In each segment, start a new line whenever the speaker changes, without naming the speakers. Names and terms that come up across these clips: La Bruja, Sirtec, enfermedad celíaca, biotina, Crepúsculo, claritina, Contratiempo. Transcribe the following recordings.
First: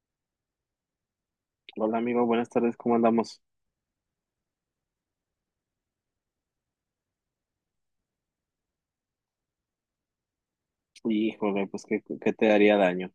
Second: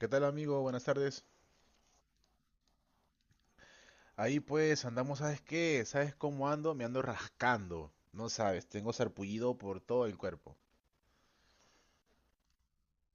¿Qué tal amigo? Buenas tardes.
Hola amigo, buenas tardes, ¿cómo andamos?
Ahí pues andamos, ¿sabes qué? ¿Sabes cómo ando? Me ando rascando. No sabes, tengo sarpullido por todo el cuerpo.
Híjole, pues qué te daría daño.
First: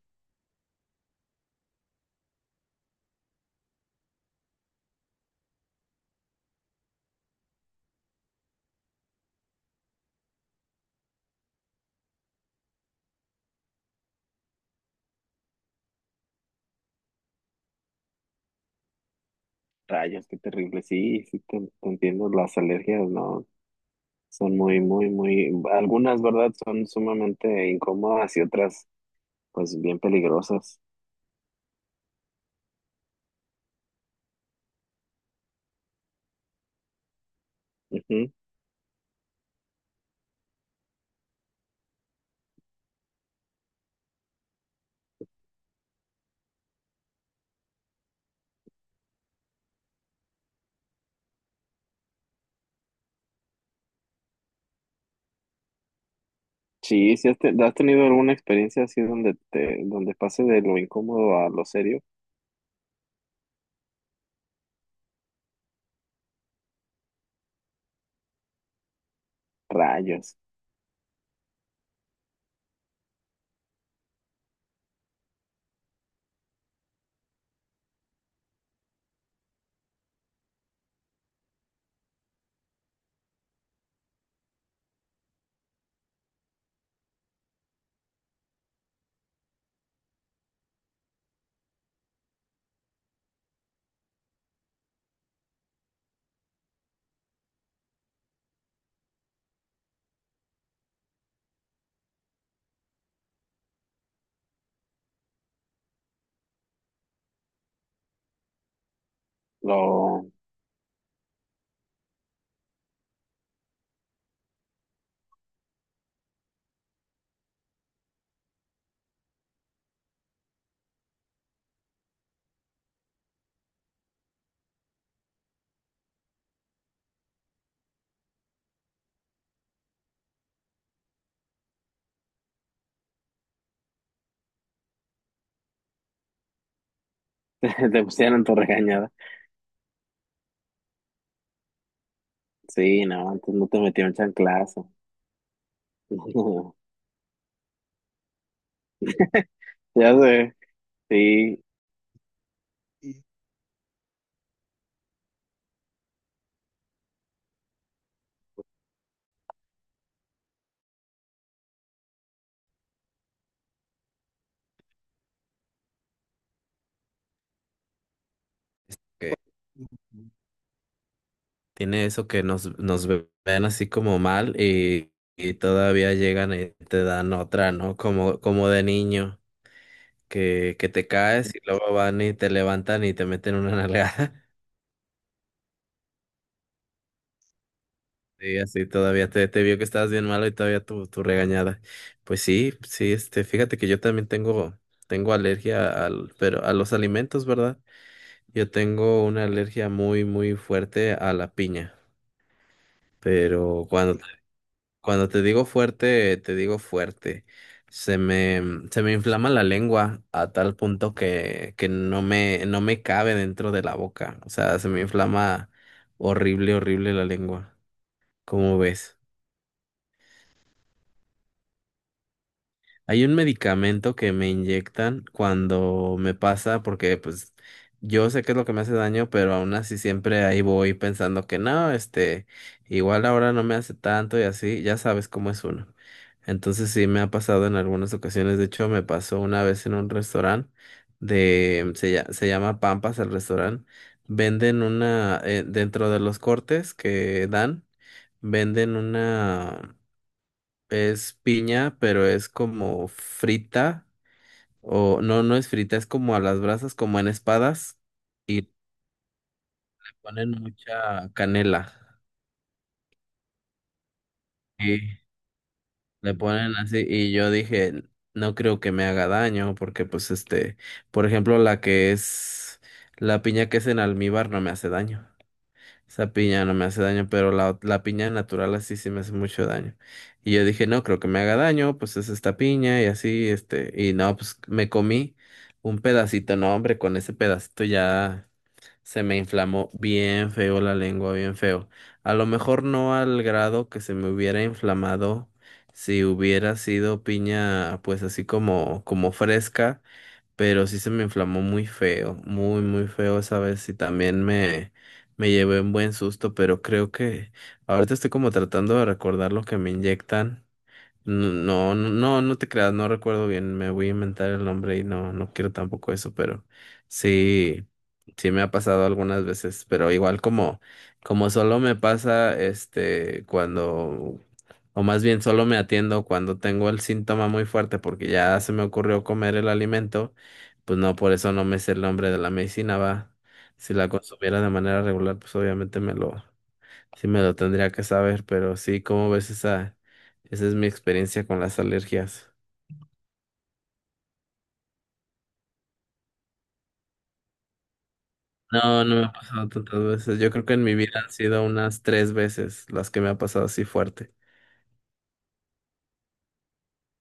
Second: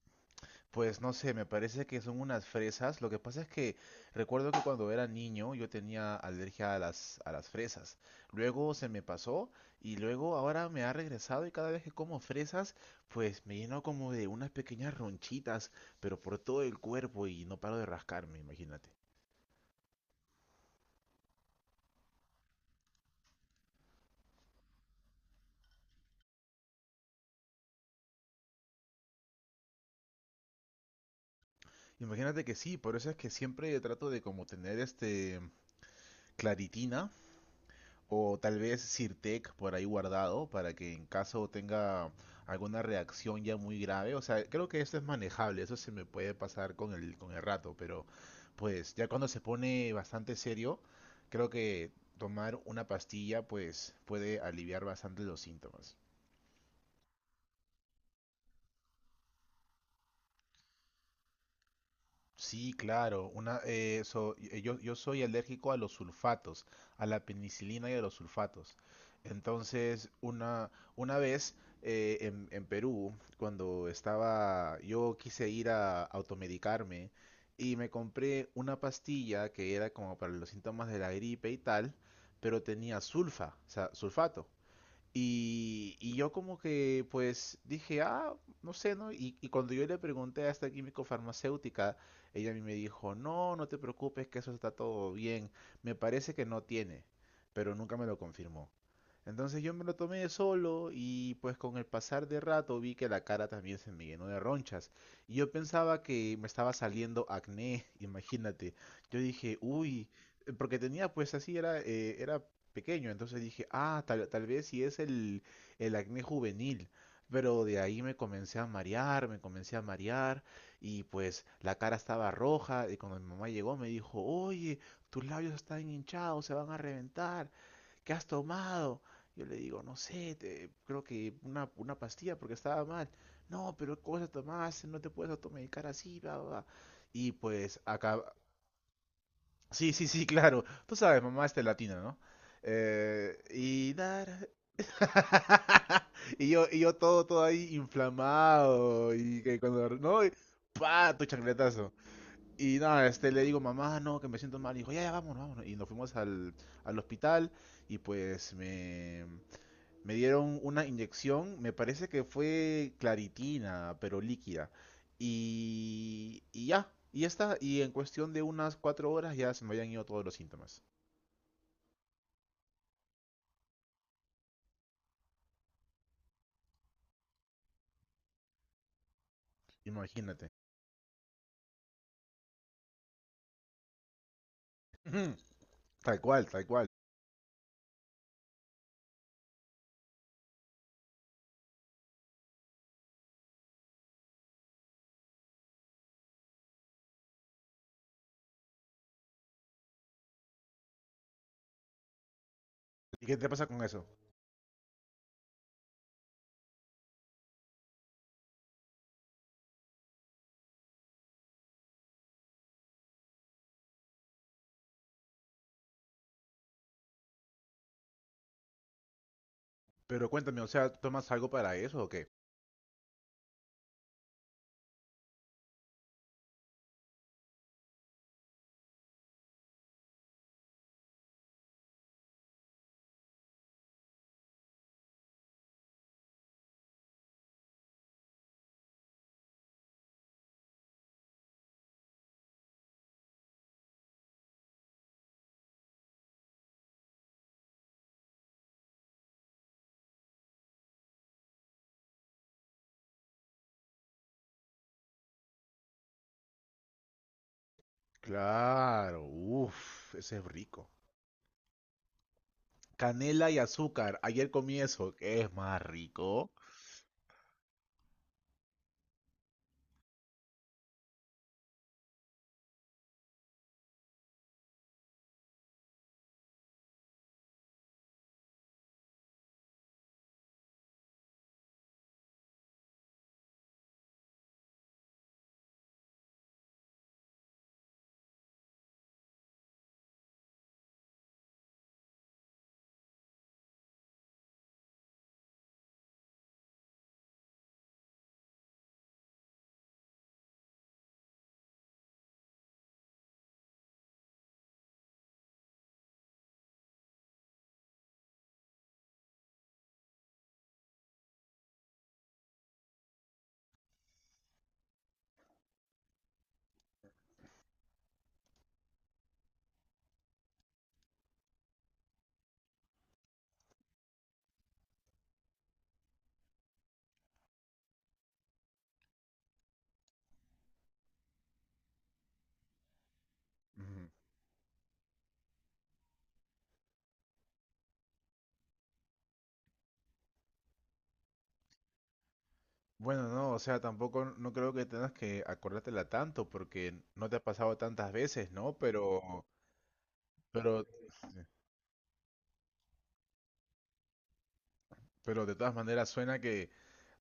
Pues no sé, me parece que son unas fresas. Lo que pasa es que recuerdo que cuando era niño yo tenía alergia a las fresas. Luego se me pasó y luego ahora me ha regresado y cada vez que como fresas pues me lleno como de unas pequeñas ronchitas, pero por todo el cuerpo y no paro de rascarme, imagínate.
Rayos, qué terrible. Sí, sí, te entiendo, las alergias, ¿no? Son muy, muy, muy, algunas, ¿verdad? Son sumamente incómodas y otras, pues bien peligrosas.
Imagínate que sí, por eso es que siempre trato de como tener este claritina
Ujú.
o tal vez Sirtec por ahí guardado para que en caso tenga alguna reacción ya muy grave, o sea, creo que eso es manejable, eso se me puede pasar con el rato, pero pues ya cuando se pone bastante serio, creo que tomar una pastilla pues puede aliviar bastante los síntomas.
Sí, sí, ¿has tenido alguna experiencia así donde te, donde pase de lo incómodo a lo serio?
Sí, claro. Yo soy alérgico a los sulfatos, a la penicilina y a los sulfatos. Entonces,
Rayos,
una vez en Perú, cuando estaba, yo quise ir a automedicarme y me compré una pastilla que era como para los síntomas de la gripe y tal, pero tenía sulfa, o sea, sulfato. Y yo como que pues dije, ah, no sé, ¿no? Y cuando yo le pregunté a esta químico farmacéutica, ella a mí me dijo, no, no te preocupes, que eso está todo bien. Me parece que no tiene, pero nunca me lo confirmó. Entonces yo me lo tomé solo y pues con el pasar de rato vi que la cara también se me llenó de ronchas. Y yo pensaba que me estaba saliendo acné, imagínate. Yo dije, uy,
lo,
porque tenía pues así, era pequeño. Entonces dije, ah, tal vez si es el acné juvenil. Pero de ahí me comencé a marear, me comencé a marear y pues la cara estaba roja y cuando mi mamá llegó me dijo, oye, tus labios están hinchados, se van a reventar, ¿qué has tomado? Yo le digo, no sé, creo que una pastilla porque estaba mal. No, pero ¿qué cosa tomaste? No te puedes automedicar así, bla, bla, bla". Y pues
te pusieron tu regañada.
sí, sí, sí, claro. Tú sabes, mamá este latina, ¿no?
Sí, no,
Eh,
antes no te
y
metieron
dar.
chanclazo.
Y yo, y yo todo ahí inflamado. Y que cuando,
Ya
¿no? Y
sé,
¡pa! Tu
sí.
chancletazo. Y nada, este, le digo, mamá, no, que me siento mal. Y dijo, ya, ya, vámonos, vámonos. Y nos fuimos al hospital. Y pues me dieron una inyección, me parece que fue claritina, pero líquida. Y ya, y ya está. Y en cuestión de unas 4 horas
Ok.
ya se me habían ido todos los síntomas.
Tiene eso que nos, ven así como mal y todavía llegan y te dan otra, ¿no? Como, como de niño,
Imagínate.
que te caes y luego van y te levantan y te meten una nalgada.
Ujú. Tal cual, tal cual.
Y así todavía te vio que estabas bien malo y todavía tu, tu regañada. Pues sí, sí, este, fíjate que yo también tengo, tengo alergia al, pero a los alimentos, ¿verdad? Yo tengo una alergia muy, muy fuerte a la piña.
¿Y qué te pasa con
Pero
eso?
cuando Cuando te digo fuerte, te digo fuerte. Se me, se me inflama la lengua a tal punto que no me cabe dentro de la boca. O sea, se me inflama horrible, horrible la lengua. ¿Cómo ves?
Pero cuéntame, o sea, ¿tomas algo para eso o qué?
Hay un medicamento que me inyectan cuando me pasa, porque pues yo sé que es lo que me hace daño, pero aún así siempre ahí voy pensando que no, este, igual ahora no me hace tanto y así, ya sabes cómo es uno. Entonces sí me ha pasado en algunas ocasiones, de hecho me pasó una vez en un restaurante de, se llama Pampas el restaurante, venden una, dentro de los cortes que dan, venden una es piña, pero es como frita, o no, no es frita, es como a las brasas, como en espadas, y le
Claro, uff, ese es
ponen
rico.
mucha canela.
Canela y azúcar. Ayer comí eso,
Y
que es más
le
rico.
ponen así, y yo dije, no creo que me haga daño, porque pues este, por ejemplo, la piña que es en almíbar no me hace daño. Esa piña no me hace daño, pero la piña natural así sí me hace mucho daño. Y yo dije, no creo que me haga daño, pues es esta piña y así, este, y no, pues me comí un pedacito, no, hombre, con ese pedacito ya se me inflamó bien feo la lengua, bien feo. A lo mejor no al grado que se me hubiera inflamado si hubiera sido piña, pues así como, como fresca, pero sí se me inflamó muy feo, muy, muy feo esa vez y también me llevé un buen susto, pero creo que ahorita estoy como tratando de recordar lo que me inyectan. No, no, no, no te creas, no recuerdo bien, me voy a inventar el nombre y no, no quiero tampoco eso, pero sí, sí me ha pasado algunas veces, pero igual como, como solo me pasa, este, cuando, o más bien solo me atiendo cuando tengo el síntoma muy fuerte porque ya se me ocurrió comer el alimento, pues no, por eso no me sé el nombre de la medicina, va. Si
Ujú.
la consumiera de manera regular, pues obviamente sí me lo tendría que saber, pero sí, ¿cómo ves esa? Esa es mi experiencia con las alergias.
Bueno, no, o sea, tampoco no creo que tengas que acordártela tanto porque no te ha pasado tantas veces, ¿no?
No, no me ha pasado tantas veces. Yo creo que en
Pero,
mi vida han sido unas tres veces las que me ha pasado así fuerte.
pero de todas maneras suena que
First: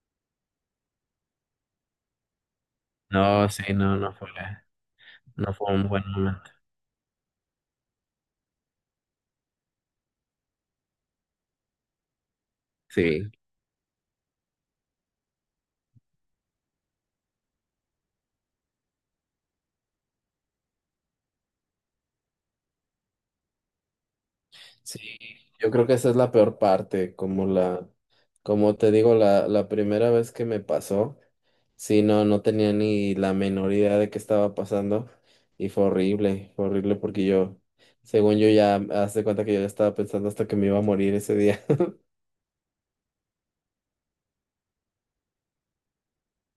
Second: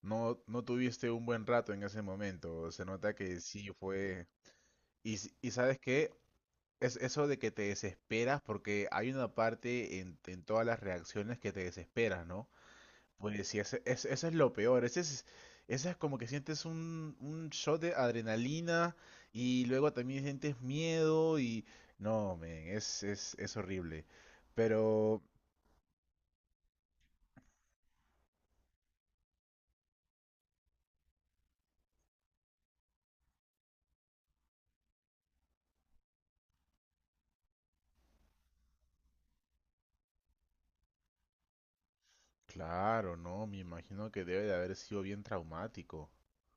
no, no tuviste un buen rato en ese momento. Se nota que
No,
sí
sí,
fue. Y
no fue
¿sabes
un buen
qué?
momento.
Es eso de que te desesperas porque hay una parte en todas las reacciones que te desesperas, ¿no?
Sí,
Pues sí, eso es lo peor. Ese es como que sientes un shot de adrenalina y luego también sientes miedo y... No, men, es horrible.
sí.
Pero,
Yo creo que esa es la peor parte, como la, como te digo, la primera vez que me pasó, sí, no tenía ni la menor idea de qué estaba pasando y fue horrible porque yo, según yo ya, haz de cuenta que yo ya estaba pensando hasta que me iba a morir ese día.
claro, no, me imagino que debe de haber sido bien traumático.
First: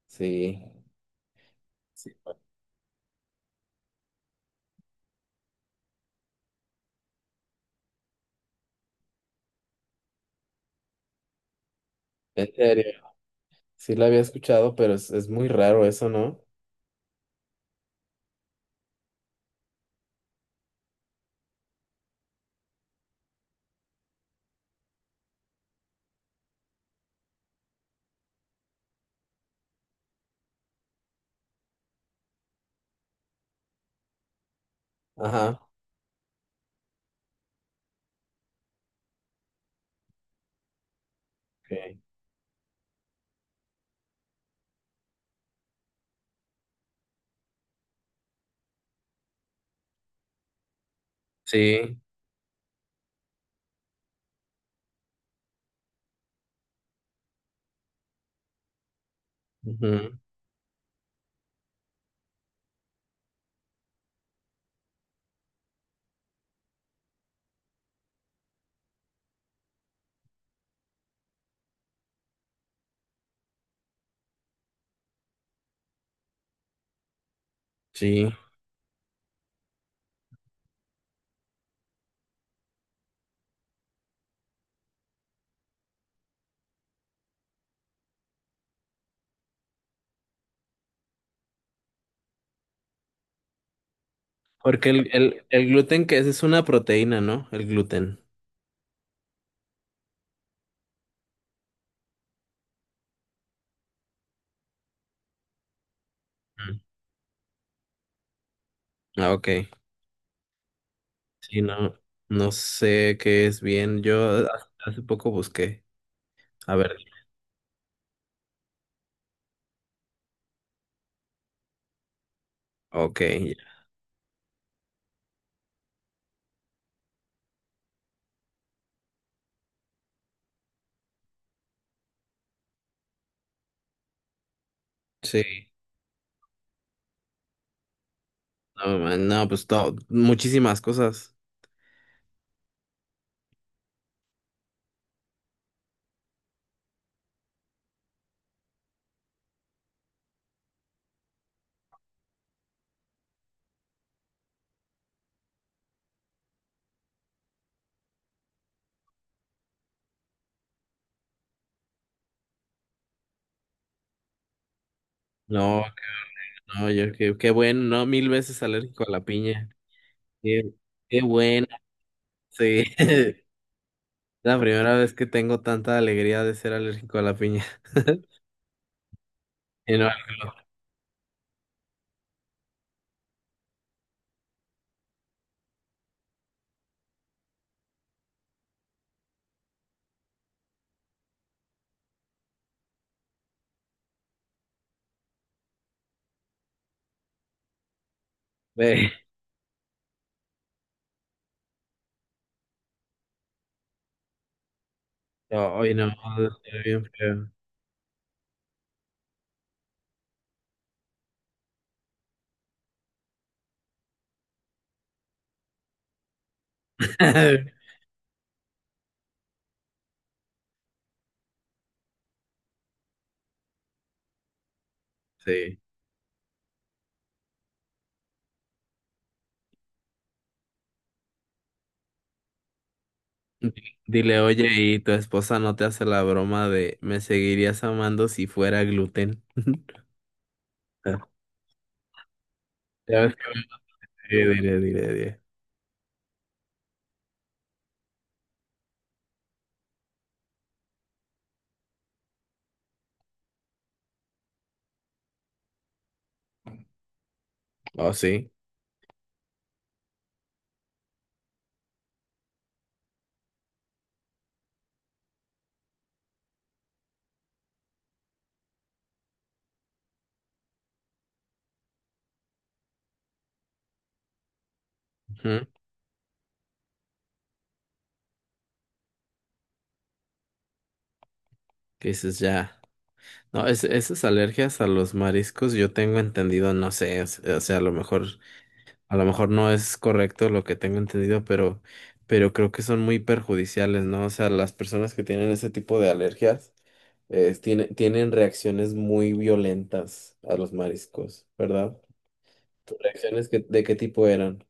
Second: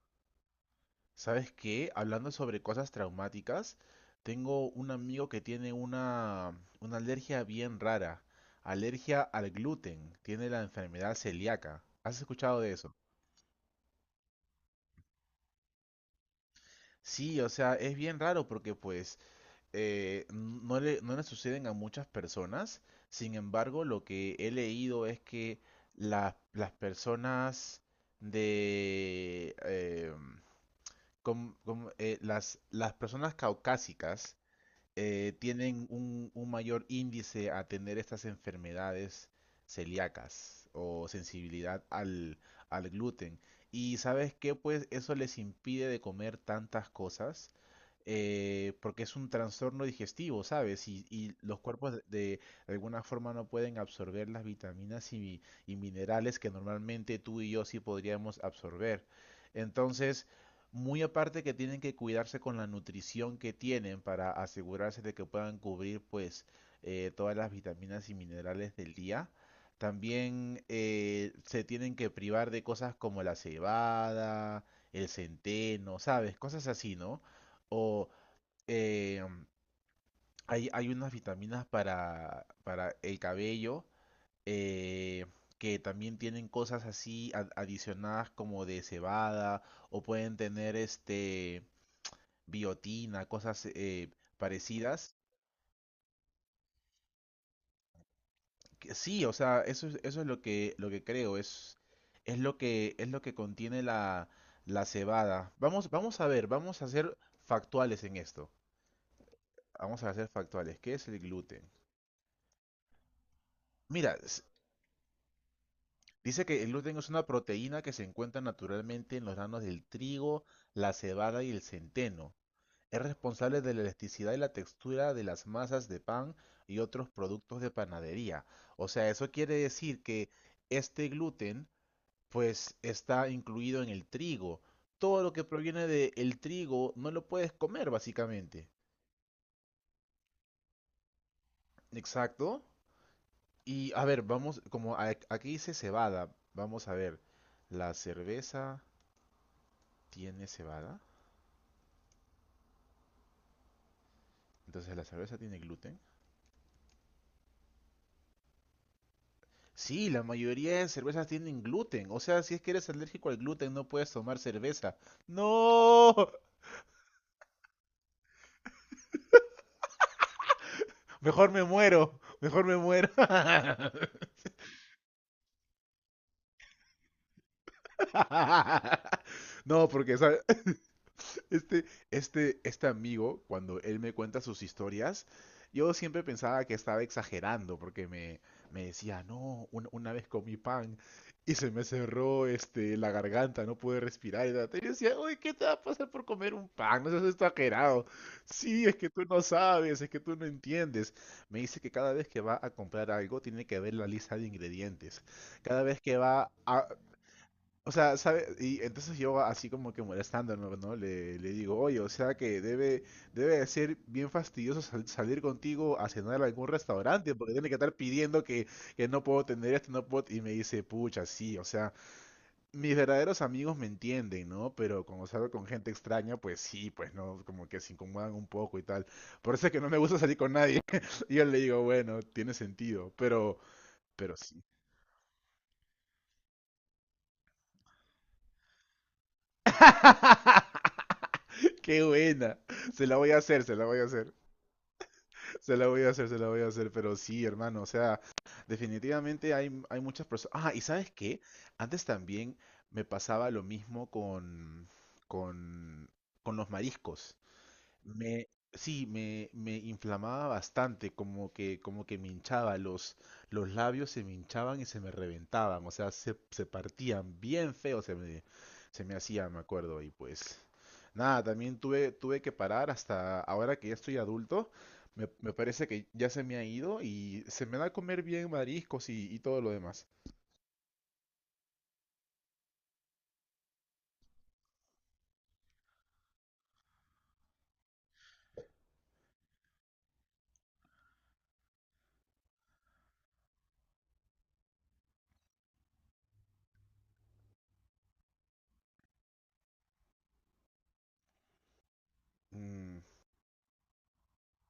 ¿Sabes qué?
Sí.
Hablando sobre cosas traumáticas, tengo un amigo que tiene una alergia bien rara. Alergia al gluten. Tiene la enfermedad celíaca. ¿Has
En
escuchado de
serio,
eso?
sí la había escuchado, pero es muy raro eso, ¿no?
Sí, o sea, es bien raro porque pues no le suceden a muchas personas. Sin embargo, lo que he leído es que la- las personas de las personas caucásicas
Ajá.
tienen un mayor índice a tener estas enfermedades celíacas o sensibilidad
Ok.
al gluten. Y ¿sabes qué? Pues eso les impide de comer tantas cosas porque es un trastorno digestivo, ¿sabes? Y los cuerpos
Sí,
de alguna forma no pueden absorber las vitaminas y minerales que normalmente tú y yo sí podríamos absorber.
ujú,
Entonces, muy aparte que tienen que cuidarse con la nutrición que tienen para asegurarse de que puedan cubrir pues todas las vitaminas y minerales del día. También se tienen que privar de cosas como la cebada, el centeno, ¿sabes? Cosas así, ¿no? O
sí.
eh, hay unas vitaminas para el cabello eh, que también tienen cosas así adicionadas como de cebada o pueden tener este biotina, cosas
Porque
parecidas.
el gluten que es una proteína, ¿no? El gluten.
Que sí, o sea, eso es lo que creo, es lo que contiene la cebada. Vamos a ver,
Mm.
vamos a ser factuales en esto.
Ah, ok.
Vamos a ser factuales. ¿Qué es el gluten?
Sí, no, no sé qué es bien.
Mira,
Yo hace poco busqué.
dice que el
A
gluten
ver,
es una proteína que se encuentra naturalmente en los granos del trigo, la cebada y el centeno. Es
ok,
responsable
ya.
de la elasticidad y la textura de las masas de pan y otros productos de panadería. O sea, eso quiere decir que este gluten, pues, está incluido en el trigo. Todo lo que
Sí,
proviene del trigo no lo puedes comer, básicamente.
no, man, no, pues todo, muchísimas cosas.
Exacto. Y a ver, vamos, como aquí dice cebada, vamos a ver. La cerveza tiene cebada. Entonces, ¿la cerveza tiene gluten? Sí, la mayoría de cervezas tienen gluten. O sea, si es que eres alérgico al gluten, no puedes tomar cerveza.
No,
No,
no, yo qué, qué bueno, no, mil veces alérgico a la piña. Qué, qué
mejor me
bueno,
muero, mejor me
sí.
muero.
La primera vez que tengo tanta alegría de ser alérgico a la piña.
No,
Y no,
porque ¿sabe? Este, este amigo, cuando él me cuenta sus historias, yo siempre pensaba que estaba exagerando porque me decía, no, una vez comí pan y se me cerró este, la garganta, no pude respirar. Y, tal". Y yo decía, oye, ¿qué te va a pasar por comer un pan? No seas exagerado. Sí, es que
ve,
tú no sabes, es que tú no entiendes. Me dice que cada vez que va a comprar algo tiene que ver la lista de ingredientes.
no,
Cada
hoy
vez
no,
que va
estoy
a,
bien feo.
o sea, ¿sabe? Y entonces yo así como que molestándome, ¿no? Le digo, oye, o sea que debe de ser bien fastidioso salir contigo a cenar a algún restaurante, porque tiene que estar pidiendo que no puedo tener esto, no puedo... Y me dice, pucha, sí, o sea, mis verdaderos amigos me entienden, ¿no? Pero cuando salgo con
Sí.
gente extraña, pues sí, pues no, como que se incomodan un poco y tal. Por eso es que no me gusta salir con nadie. Y yo le digo, bueno, tiene sentido, pero,
Dile,
sí.
oye, ¿y tu esposa no te hace la broma de me seguirías amando si fuera gluten? Ah,
Qué buena. Se la
ya
voy
ves
a
que
hacer, se la voy a hacer.
dile, dile, dile.
Se la voy a hacer, se la voy a hacer. Pero sí, hermano, o sea, definitivamente hay muchas personas. Ah, y ¿sabes qué? Antes también me pasaba lo mismo con, con, con los mariscos.
Oh,
Me,
sí.
sí, me inflamaba bastante, como que me hinchaba, los labios se me hinchaban y se me reventaban, o sea, se partían bien feo, se me hacía, me acuerdo, y pues nada, también tuve que parar hasta ahora que ya estoy adulto, me
Ujú.
parece que ya se me ha ido y se me da a comer bien mariscos y todo lo demás.
Que dices ya. No, es, esas alergias a los mariscos yo tengo entendido, no sé, o sea, a lo mejor no es correcto lo que tengo entendido, pero creo que son muy perjudiciales, ¿no? O sea, las personas que tienen ese tipo de alergias, tienen reacciones muy violentas a los mariscos, ¿verdad? ¿Tus
Mm.
reacciones de qué tipo eran?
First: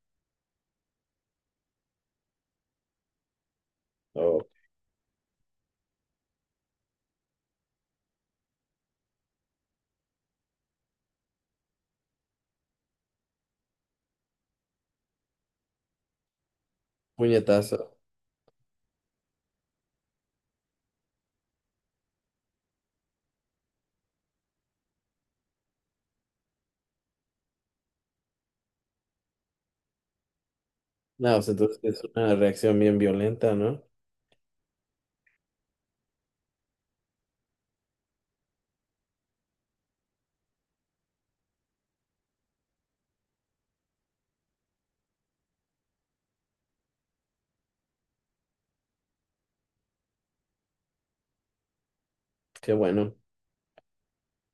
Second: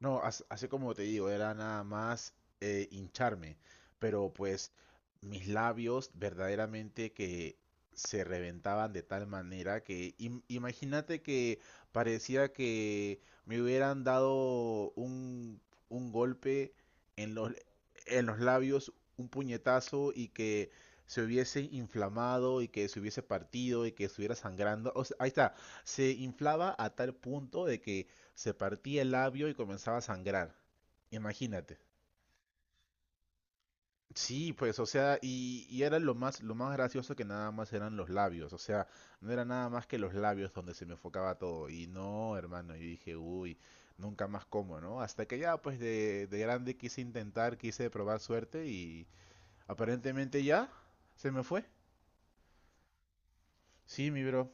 No, así como te digo, era nada más hincharme, pero
O
pues mis labios verdaderamente que se reventaban de tal manera que imagínate que parecía que me hubieran dado un golpe en los,
puñetazo.
en los labios, un puñetazo y que se hubiese inflamado y que se hubiese partido y que estuviera sangrando. O sea, ahí está, se inflaba a tal punto de que se partía el labio y comenzaba a sangrar.
No, o sea,
Imagínate.
entonces es una reacción bien violenta, ¿no?
Sí, pues, o sea, y era lo más gracioso que nada más eran los labios, o sea, no era nada más que los labios donde se me enfocaba todo. Y no, hermano, yo dije, uy, nunca más como, ¿no? Hasta que ya, pues, de grande quise intentar, quise probar suerte y aparentemente ya se me fue.
Qué bueno.
Sí, mi bro.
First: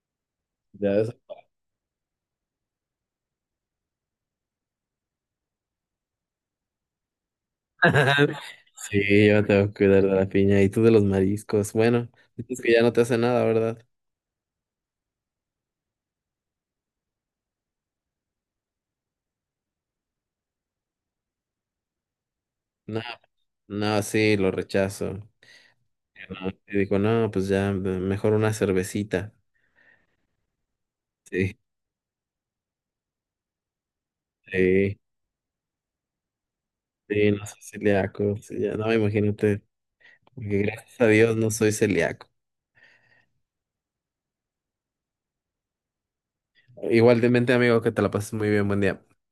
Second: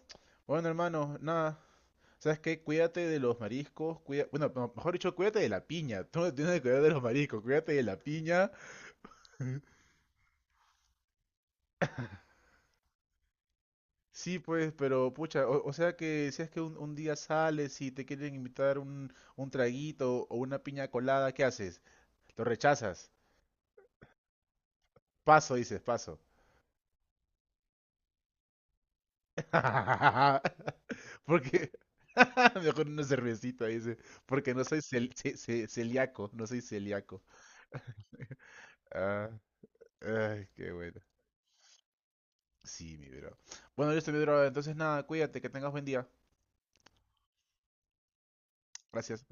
Bueno,
Ya es-
hermano, nada. ¿Sabes qué? Cuídate de los mariscos, cuida... bueno, no, mejor dicho, cuídate de la piña. Tú no tienes que cuidar de los mariscos, cuídate de la piña.
Sí, yo me tengo que cuidar de la piña y tú de los mariscos. Bueno, dices que ya no te hace nada, ¿verdad?
Sí, pues, pero pucha, o sea que si es que un día sales y te quieren invitar un traguito o una piña colada, ¿qué haces? Lo
No,
rechazas.
no, sí, lo rechazo.
Paso, dices, paso.
¿No? Y digo, no, pues ya, mejor una cervecita. Sí,
Porque mejor una cervecita, dice, porque no soy
sí,
celíaco, no soy celíaco.
sí, no soy celíaco. Sí, ya, no,
Ah,
imagínate,
ay,
porque
qué bueno.
gracias a Dios no soy celíaco.
Sí, mi bro. Bueno, yo estoy mi bro. Entonces, nada, cuídate, que tengas buen día.
Igualmente, amigo, que te la pases muy bien, buen día.
Gracias.